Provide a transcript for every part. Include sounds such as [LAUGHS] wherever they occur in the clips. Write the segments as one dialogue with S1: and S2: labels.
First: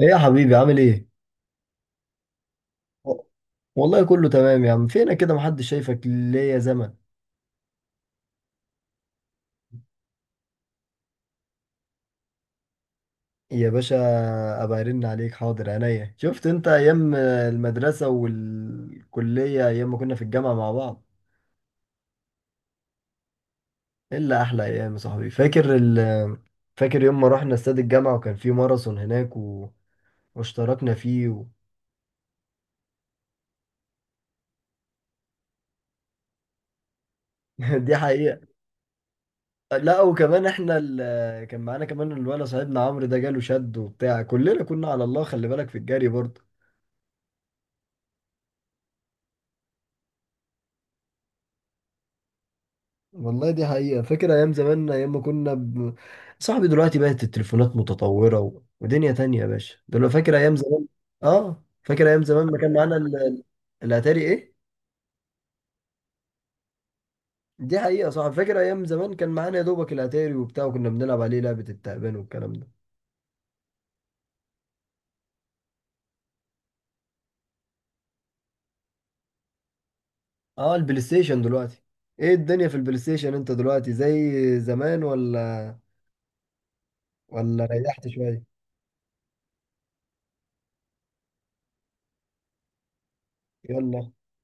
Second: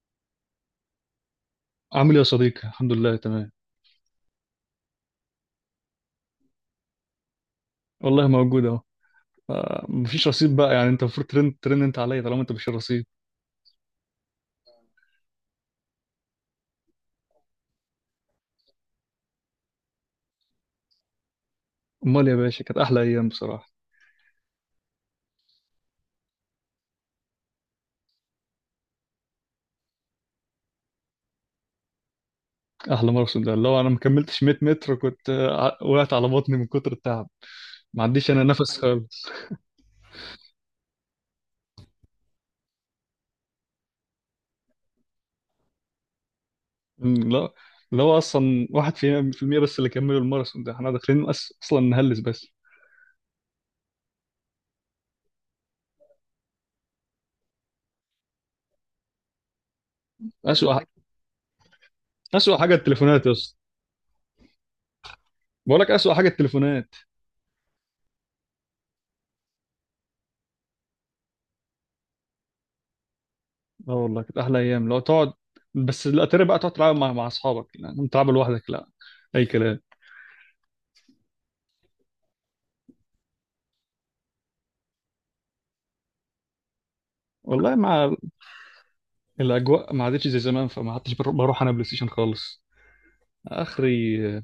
S1: ايه يا حبيبي، عامل ايه؟
S2: عامل ايه يا صديقي، الحمد لله
S1: و-
S2: تمام.
S1: والله كله تمام يا عم، فينا كده محدش شايفك ليا زمن.
S2: والله موجود اهو. مفيش رصيد بقى، يعني انت المفروض ترن ترن انت عليا طالما انت مش الرصيد.
S1: يا باشا، ابقى ارن عليك، حاضر عينيا. شفت انت ايام المدرسة والكلية، ايام ما كنا في الجامعة مع بعض.
S2: امال يا باشا، كانت احلى ايام بصراحه.
S1: الا احلى ايام يا صاحبي. فاكر يوم ما رحنا استاد الجامعة وكان في ماراثون هناك واشتركنا فيه
S2: احلى ماراثون ده، لو انا ما كملتش 100 متر كنت، وقعت على بطني من كتر التعب.
S1: [LAUGHS] دي
S2: ما عنديش
S1: حقيقة.
S2: انا نفس [LAUGHS] خالص.
S1: لا وكمان احنا كان معانا كمان الولد صاحبنا عمرو، ده جاله شد وبتاع، كلنا كنا على الله، خلي بالك في الجري برضه.
S2: أمم، لا. لا، هو اصلا واحد في المية، بس اللي كملوا الماراثون ده احنا داخلين اصلا نهلس بس.
S1: والله دي حقيقة. فاكر أيام زمان، أيام ما كنا صاحبي دلوقتي بقت التليفونات متطورة ودنيا تانية يا باشا، دلوقتي فاكر أيام
S2: اسوأ
S1: زمان.
S2: ح-
S1: فاكر أيام زمان ما
S2: اسوأ
S1: كان
S2: حاجه
S1: معانا
S2: التليفونات يا اسطى.
S1: الأتاري إيه؟
S2: بقول لك اسوأ حاجه التليفونات.
S1: دي حقيقة، صح. فاكر أيام زمان كان معانا يا دوبك الأتاري وبتاع، وكنا بنلعب عليه لعبة التعبان والكلام ده.
S2: اه والله كانت احلى ايام لو تقعد. بس الاتاري بقى تقعد تلعب مع اصحابك، يعني تلعب لوحدك لا. اي كلام.
S1: البلاي ستيشن دلوقتي، إيه الدنيا في البلاي ستيشن؟ أنت دلوقتي زي زمان ولا
S2: والله،
S1: ريحت
S2: مع
S1: شوية؟
S2: الاجواء ما عادتش زي زمان، فما عدتش بروح انا بلاي ستيشن خالص
S1: يلا.
S2: اخري.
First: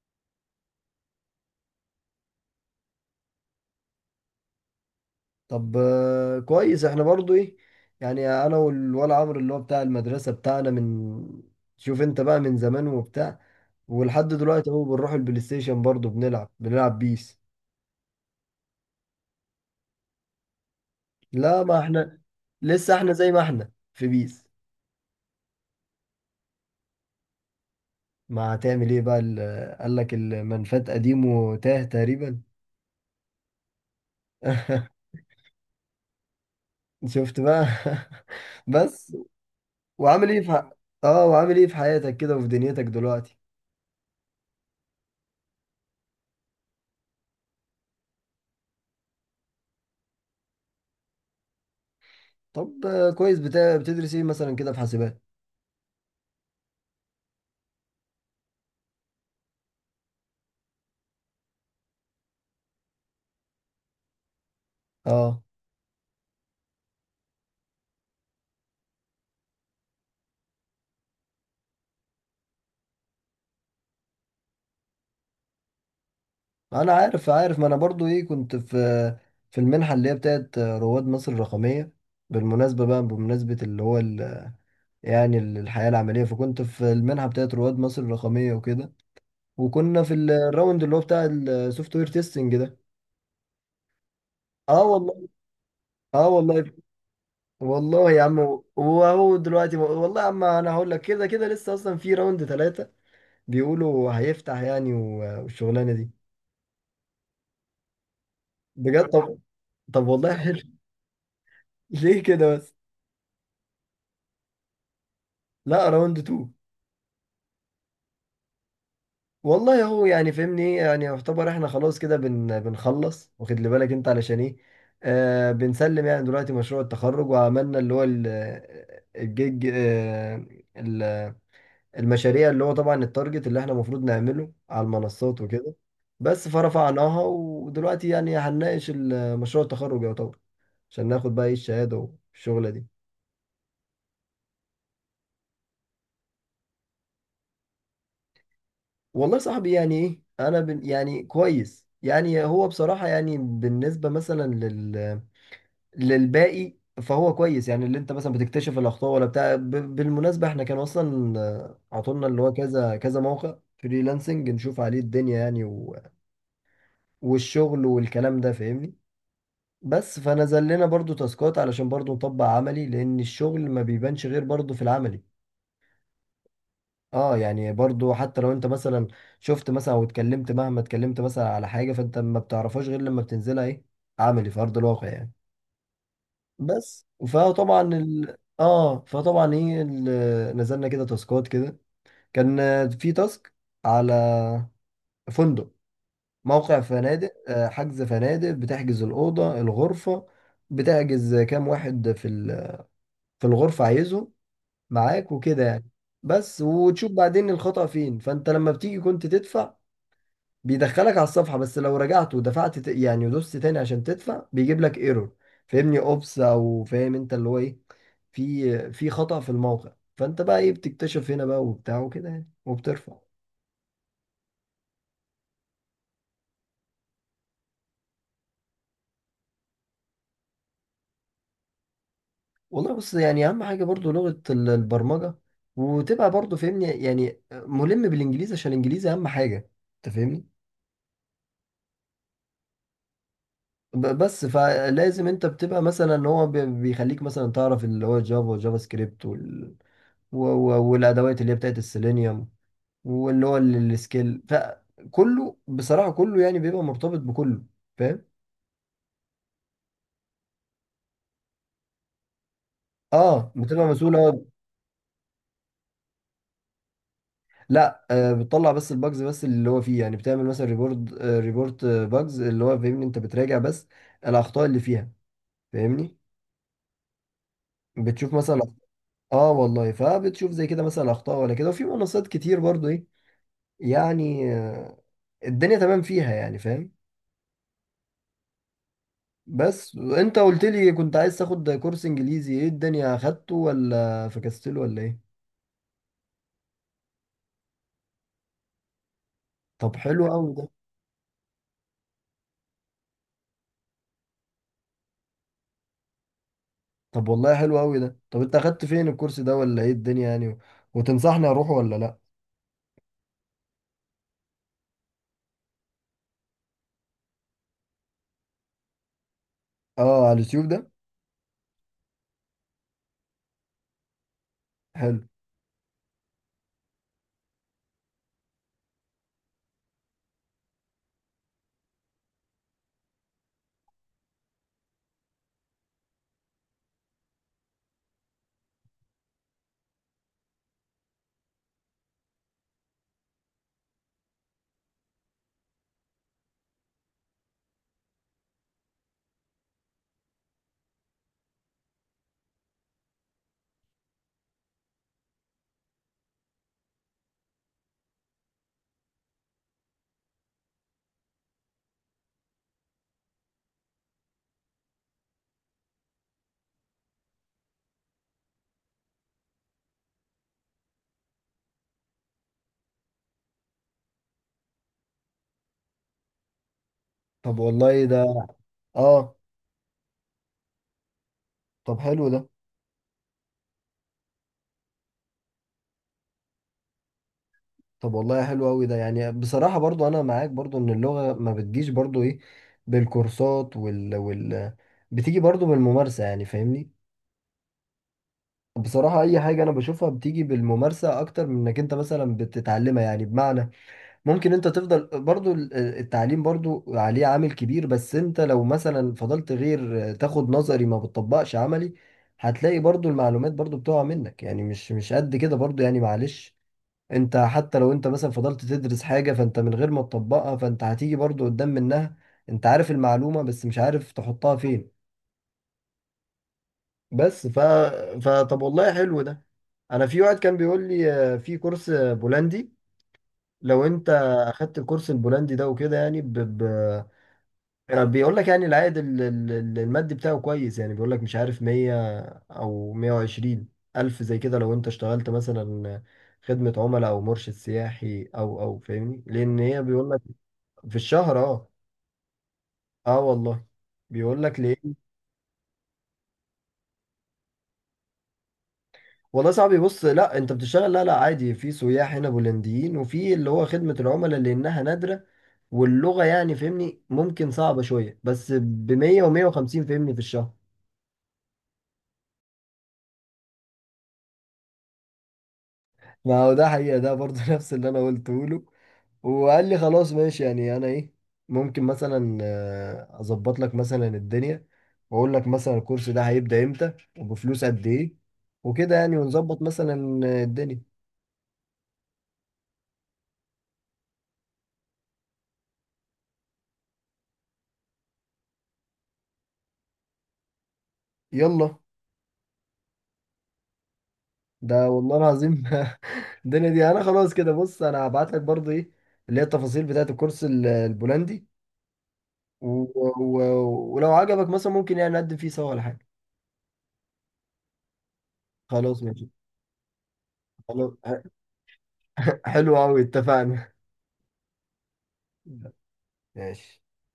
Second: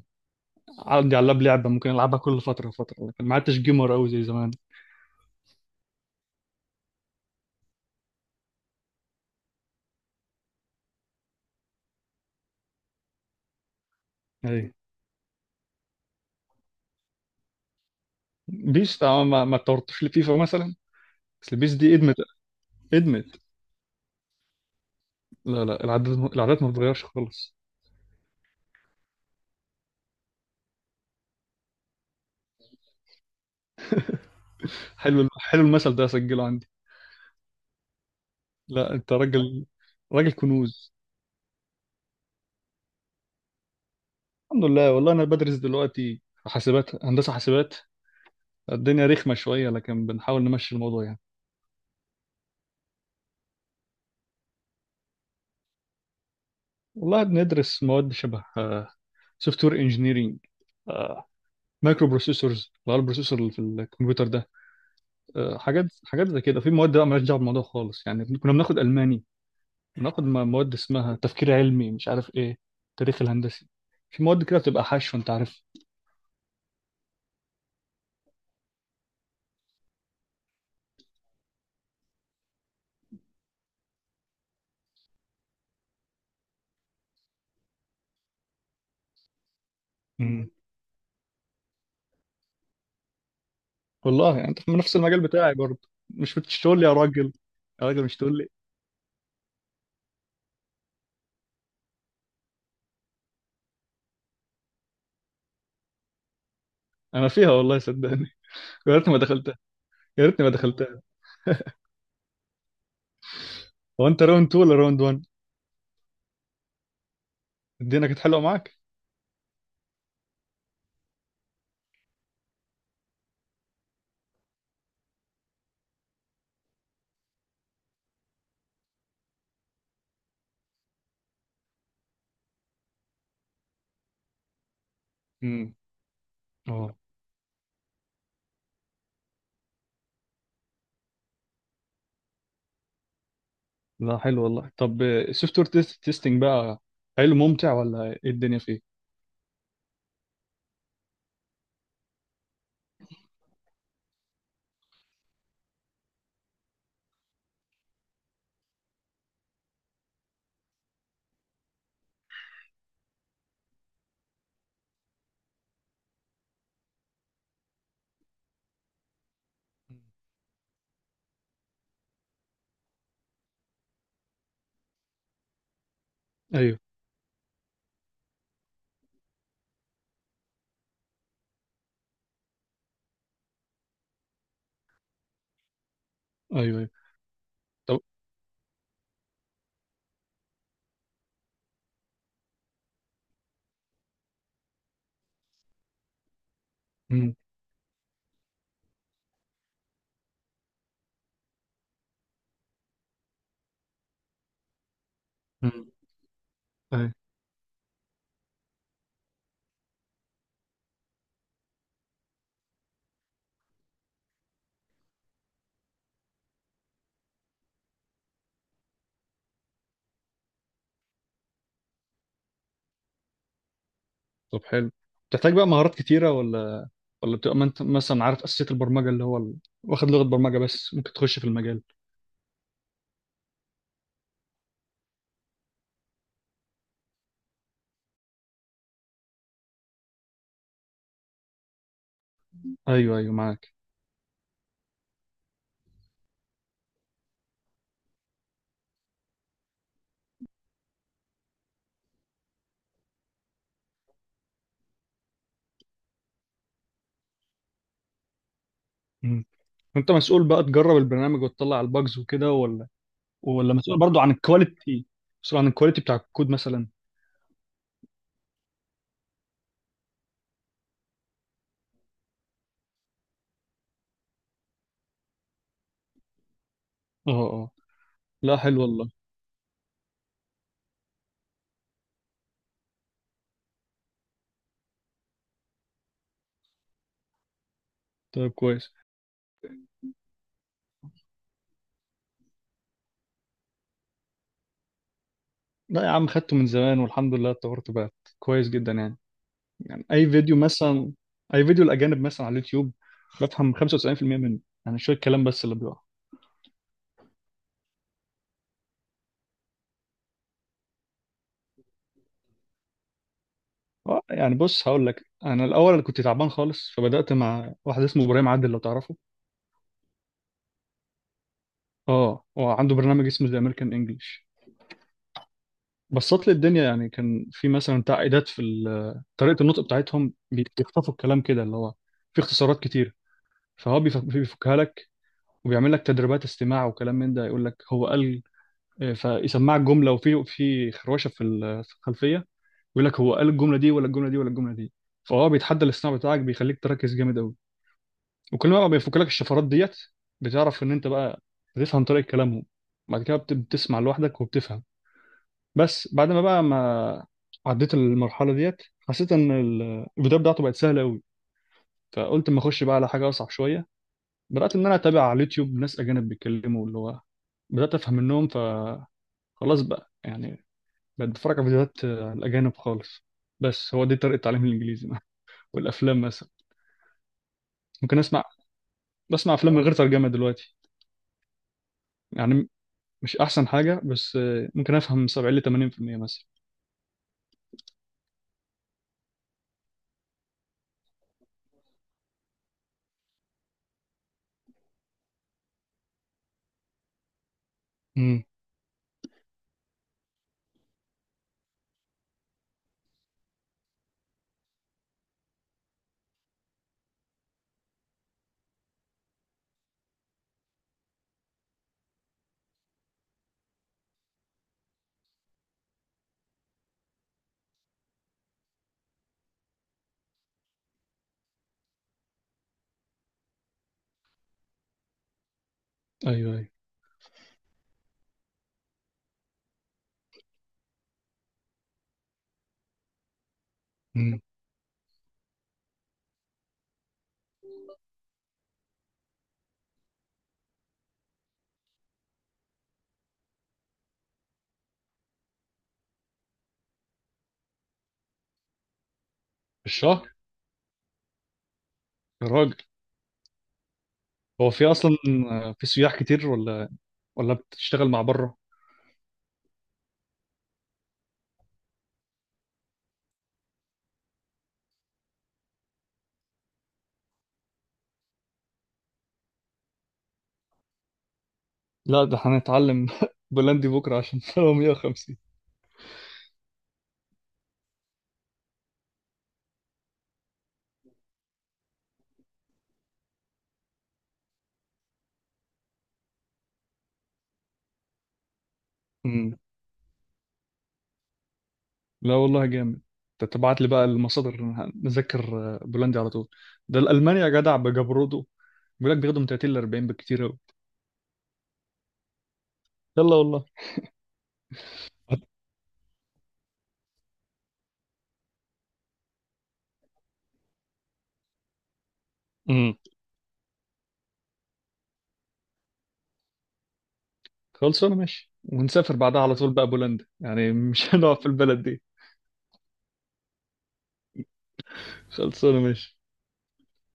S2: عندي على اللاب لعبه ممكن العبها كل فتره وفتره، لكن ما عدتش جيمر قوي زي زمان.
S1: طب كويس. احنا برضو ايه، يعني انا والولا عمرو اللي هو بتاع المدرسة بتاعنا من... شوف انت بقى من زمان وبتاع. ولحد
S2: اي.
S1: دلوقتي اهو بنروح البلاي ستيشن برضو، بنلعب بيس.
S2: بيس، ما اتطورتش لفيفا مثلا. بس
S1: لا،
S2: البيس
S1: ما
S2: دي ادمت.
S1: احنا لسه احنا زي
S2: ادمت.
S1: ما احنا في بيس.
S2: لا لا، العادات العادات ما بتتغيرش خالص.
S1: ما هتعمل ايه بقى، قال لك المنفات قديم وتاه تقريبا. [LAUGHS]
S2: حلو، حلو المثل ده، اسجله عندي.
S1: شفت بقى. [LAUGHS]
S2: لا انت
S1: بس.
S2: راجل.
S1: وعامل
S2: راجل
S1: ايه في ح-
S2: كنوز.
S1: اه وعامل ايه في حياتك كده وفي دنيتك دلوقتي؟
S2: الحمد لله، والله انا بدرس دلوقتي في حاسبات، هندسه حاسبات. الدنيا رخمه شويه، لكن بنحاول نمشي الموضوع يعني.
S1: طب كويس. بتدرس ايه مثلا كده في حاسبات؟
S2: والله بندرس مواد شبه سوفت وير انجينيرنج، مايكرو بروسيسورز اللي هو البروسيسور اللي في الكمبيوتر ده.
S1: اه
S2: حاجات حاجات زي كده. في مواد بقى مالهاش دعوه بالموضوع خالص، يعني كنا بناخد الماني. بناخد مواد اسمها تفكير علمي، مش عارف ايه. تاريخ الهندسي. في مواد كده بتبقى حشو، انت عارف.
S1: انا عارف، ما انا برضو ايه كنت في المنحه اللي هي بتاعت رواد مصر الرقميه. بالمناسبه بقى، بمناسبه اللي هو يعني الحياه العمليه، فكنت في المنحه بتاعت رواد مصر الرقميه وكده. وكنا في
S2: مم.
S1: الراوند اللي هو بتاع السوفت وير تيستنج ده.
S2: والله، يعني انت في
S1: اه
S2: نفس المجال
S1: والله.
S2: بتاعي برضه؟
S1: اه
S2: مش
S1: والله.
S2: بتشتغل لي يا راجل؟ يا راجل،
S1: والله
S2: مش
S1: يا
S2: تقول
S1: عم.
S2: لي.
S1: وهو دلوقتي والله يا عم، انا هقول لك، كده كده لسه اصلا في راوند ثلاثه. بيقولوا هيفتح يعني، والشغلانه دي.
S2: انا فيها والله صدقني. يا
S1: بجد.
S2: ريتني ما
S1: طب.
S2: دخلتها.
S1: طب
S2: يا
S1: والله
S2: ريتني ما
S1: حلو.
S2: دخلتها. [LAUGHS]
S1: [LAUGHS] ليه كده بس؟
S2: هو انت راوند 2 ولا راوند 1؟
S1: لا، راوند 2.
S2: الدنيا كانت حلوه معاك.
S1: والله هو يعني فهمني ايه يعني، يعتبر احنا خلاص كده بنخلص، واخد لي بالك انت علشان ايه. بنسلم يعني دلوقتي مشروع التخرج، وعملنا اللي هو الجيج. ال- المشاريع اللي هو طبعا التارجت اللي احنا المفروض نعمله على المنصات
S2: امم.
S1: وكده. بس
S2: اه.
S1: فرفعناها، ودلوقتي يعني هنناقش مشروع التخرج يعتبر، عشان ناخد بقى ايه الشهادة والشغلة دي.
S2: لا، حلو والله. طب السوفت وير تيستنج بقى، حلو ممتع، ولا ايه الدنيا فيه؟
S1: والله صاحبي يعني ايه، انا بن يعني كويس يعني هو بصراحة، يعني بالنسبة مثلا للباقي. فهو كويس يعني، اللي انت مثلا بتكتشف الاخطاء ولا بتاع بالمناسبه احنا كان اصلا عطولنا اللي هو كذا كذا موقع فريلانسنج نشوف عليه الدنيا يعني والشغل والكلام ده فاهمني.
S2: مم.
S1: بس فنزل لنا برضو تاسكات علشان برضو نطبق عملي، لان الشغل ما بيبانش غير برضو في العملي.
S2: ايوه.
S1: اه يعني برضو حتى لو انت مثلا شفت مثلا او اتكلمت، مهما اتكلمت مثلا على حاجه، فانت ما بتعرفهاش غير لما بتنزلها ايه، عملي في ارض الواقع يعني.
S2: ايوه. ايوه.
S1: بس
S2: طب.
S1: فطبعا ايه نزلنا كده تاسكات كده، كان في تاسك على فندق، موقع فنادق،
S2: امم.
S1: حجز فنادق، بتحجز الأوضة الغرفة، بتحجز كام واحد في في الغرفة عايزه معاك وكده يعني.
S2: امم.
S1: بس وتشوف
S2: ايوه.
S1: بعدين الخطأ فين، فانت لما بتيجي كنت تدفع، بيدخلك على الصفحة، بس لو رجعت ودفعت يعني ودوست تاني عشان تدفع بيجيب لك ايرور. فاهمني اوبس، او فاهم انت اللي هو ايه، في خطأ في الموقع، فانت بقى ايه بتكتشف هنا بقى وبتاع وكده يعني، وبترفع.
S2: طب حلو. بتحتاج بقى مهارات كتيره، ولا بتبقى ما انت مثلا عارف اساسيات البرمجه، اللي هو ال... واخد لغه برمجه بس ممكن تخش في المجال؟
S1: والله بص يعني اهم حاجة برضو لغة البرمجة، وتبقى برضو فاهمني يعني ملم بالانجليزي، عشان الانجليزي اهم حاجة، انت فاهمني.
S2: ايوه ايوه، معاك.
S1: بس فلازم انت بتبقى مثلا، هو بيخليك مثلا تعرف اللي هو جافا وجافا سكريبت والادوات اللي هي بتاعت السيلينيوم، واللي هو السكيل، فكله بصراحة كله يعني بيبقى مرتبط بكله، فاهم.
S2: امم. انت مسؤول بقى تجرب البرنامج وتطلع الباجز وكده، ولا
S1: اه
S2: ولا
S1: بتبقى
S2: مسؤول برضو عن
S1: مسؤولة.
S2: الكواليتي؟ مسؤول عن الكواليتي بتاع الكود مثلا؟
S1: لا بتطلع بس الباجز، بس اللي هو فيه يعني بتعمل مثلا ريبورت، ريبورت باجز اللي هو فاهمني، انت بتراجع بس الاخطاء اللي فيها، فاهمني.
S2: اه اه.
S1: بتشوف
S2: لا،
S1: مثلا.
S2: حلو والله.
S1: اه والله، فبتشوف زي كده مثلا اخطاء ولا كده، وفي منصات كتير برضو ايه يعني. الدنيا تمام فيها يعني، فاهم.
S2: طيب، كويس.
S1: بس انت قلت لي كنت عايز تاخد كورس انجليزي، ايه الدنيا، اخدته ولا فكستله ولا ايه؟
S2: لا يا عم، خدته من زمان والحمد لله، اتطورت بقت كويس جدا يعني.
S1: طب
S2: يعني
S1: حلو
S2: اي
S1: قوي
S2: فيديو
S1: ده.
S2: مثلا، اي فيديو الاجانب مثلا على اليوتيوب، بفهم 95% منه. يعني شويه كلام بس اللي بيقع.
S1: طب والله حلو قوي ده. طب انت اخدت فين الكورس ده ولا ايه الدنيا يعني وتنصحني اروح ولا لا؟
S2: اه، يعني بص هقول لك، انا الاول انا كنت تعبان خالص، فبدات مع واحد اسمه ابراهيم عادل، لو تعرفه.
S1: اه على اليوتيوب ده.
S2: اه، هو عنده برنامج اسمه ذا امريكان انجلش.
S1: حلو.
S2: بسط لي الدنيا، يعني كان في مثلا تعقيدات في طريقه النطق بتاعتهم، بيخطفوا الكلام كده، اللي هو في اختصارات كتير. فهو بيفكها لك، وبيعمل لك تدريبات استماع وكلام من ده. يقول لك هو قال، فيسمعك جمله، وفي في خروشه في في الخلفيه، يقول لك هو قال الجمله دي ولا الجمله دي ولا الجمله دي. فهو بيتحدى الاصطناع بتاعك، بيخليك تركز جامد قوي. وكل ما بقى بيفك لك الشفرات ديت، بتعرف ان انت بقى بتفهم طريقه كلامهم. بعد كده بتسمع لوحدك وبتفهم. بس بعد ما بقى ما عديت المرحله ديت، حسيت ان البدايه بتاعته بقت سهله قوي، فقلت اما اخش بقى على حاجه اصعب شويه. بدات ان انا اتابع على اليوتيوب ناس اجانب بيتكلموا، اللي هو بدات افهم منهم. خلاص بقى يعني، بقت بتفرج على فيديوهات، على الأجانب خالص. بس هو دي طريقة تعليم الإنجليزي. [LAUGHS] والأفلام مثلا
S1: طب والله
S2: ممكن
S1: ده.
S2: أسمع،
S1: اه.
S2: بسمع أفلام من غير ترجمة دلوقتي،
S1: طب حلو ده.
S2: يعني مش أحسن حاجة، بس ممكن أفهم 70 ل 80% مثلا.
S1: طب والله حلو قوي ده. يعني بصراحة برضو، انا معاك برضو ان اللغة ما بتجيش برضو ايه بالكورسات وال بتيجي برضو بالممارسة يعني، فاهمني.
S2: امم.
S1: بصراحة اي حاجة انا بشوفها بتيجي بالممارسة اكتر من انك انت مثلا بتتعلمها، يعني بمعنى، ممكن انت تفضل برضو التعليم برضو عليه عامل كبير، بس انت لو مثلا فضلت غير تاخد نظري، ما بتطبقش عملي، هتلاقي برضو المعلومات برضو بتقع منك يعني، مش قد كده برضو يعني، معلش. انت حتى لو انت مثلا فضلت تدرس حاجة فانت من غير ما تطبقها، فانت هتيجي برضو قدام منها، انت عارف المعلومة بس مش عارف تحطها فين.
S2: أيوه أيوه.
S1: بس ف... فطب والله حلو ده. انا في واحد كان بيقول لي، في كورس بولندي، لو انت
S2: امم.
S1: اخدت الكورس البولندي ده وكده يعني يعني بيقول لك يعني العائد المادي بتاعه كويس، يعني بيقول لك مش عارف 100 او 120 الف زي كده، لو انت اشتغلت مثلا خدمة عملاء او مرشد سياحي او فاهمني، لان هي
S2: في
S1: بيقول لك،
S2: الشهر.
S1: في الشهر. اه.
S2: يا راجل.
S1: اه والله. بيقول لك
S2: هو في
S1: ليه.
S2: أصلا في سياح كتير، ولا ولا بتشتغل مع بره؟
S1: والله صعب، بص، لا انت بتشتغل. لا لا، عادي في سياح هنا بولنديين، وفي اللي هو خدمة العملاء لانها نادرة، واللغة يعني فاهمني ممكن صعبة شوية، بس ب 100 و 150 فاهمني في الشهر.
S2: لا، ده هنتعلم [LAUGHS] بولندي بكرة، عشان [LAUGHS] هو 150.
S1: ما هو ده حقيقة ده برضه، [LAUGHS] نفس اللي أنا قلته له. وقال لي خلاص ماشي، يعني انا ايه، ممكن مثلا اظبط لك مثلا الدنيا، واقول لك مثلا الكورس ده هيبدأ امتى وبفلوس قد ايه، وكده يعني ونظبط مثلا الدنيا.
S2: لا والله، جامد. انت تبعت لي بقى المصادر نذاكر، بولندي على طول. ده الالماني، يا جدع بجبرده، بيقول لك بياخدوا من 30 ل 40، بكتير قوي.
S1: يلا،
S2: يلا والله.
S1: ده والله العظيم. [LAUGHS] الدنيا دي انا خلاص كده، بص انا هبعت لك برضه ايه، اللي هي التفاصيل بتاعت الكورس البولندي، و...
S2: امم.
S1: ولو عجبك مثلا ممكن يعني نقدم فيه سوا ولا حاجة.
S2: خلصانه، ماشي،
S1: خلاص
S2: ونسافر
S1: ماشي.
S2: بعدها على طول بقى بولندا، يعني
S1: خلاص.
S2: مش [LAUGHS]
S1: [LAUGHS]
S2: هنقعد في البلد دي.
S1: حلو قوي، اتفقنا. [LAUGHS]
S2: خلصانه ماشي.
S1: ماشي.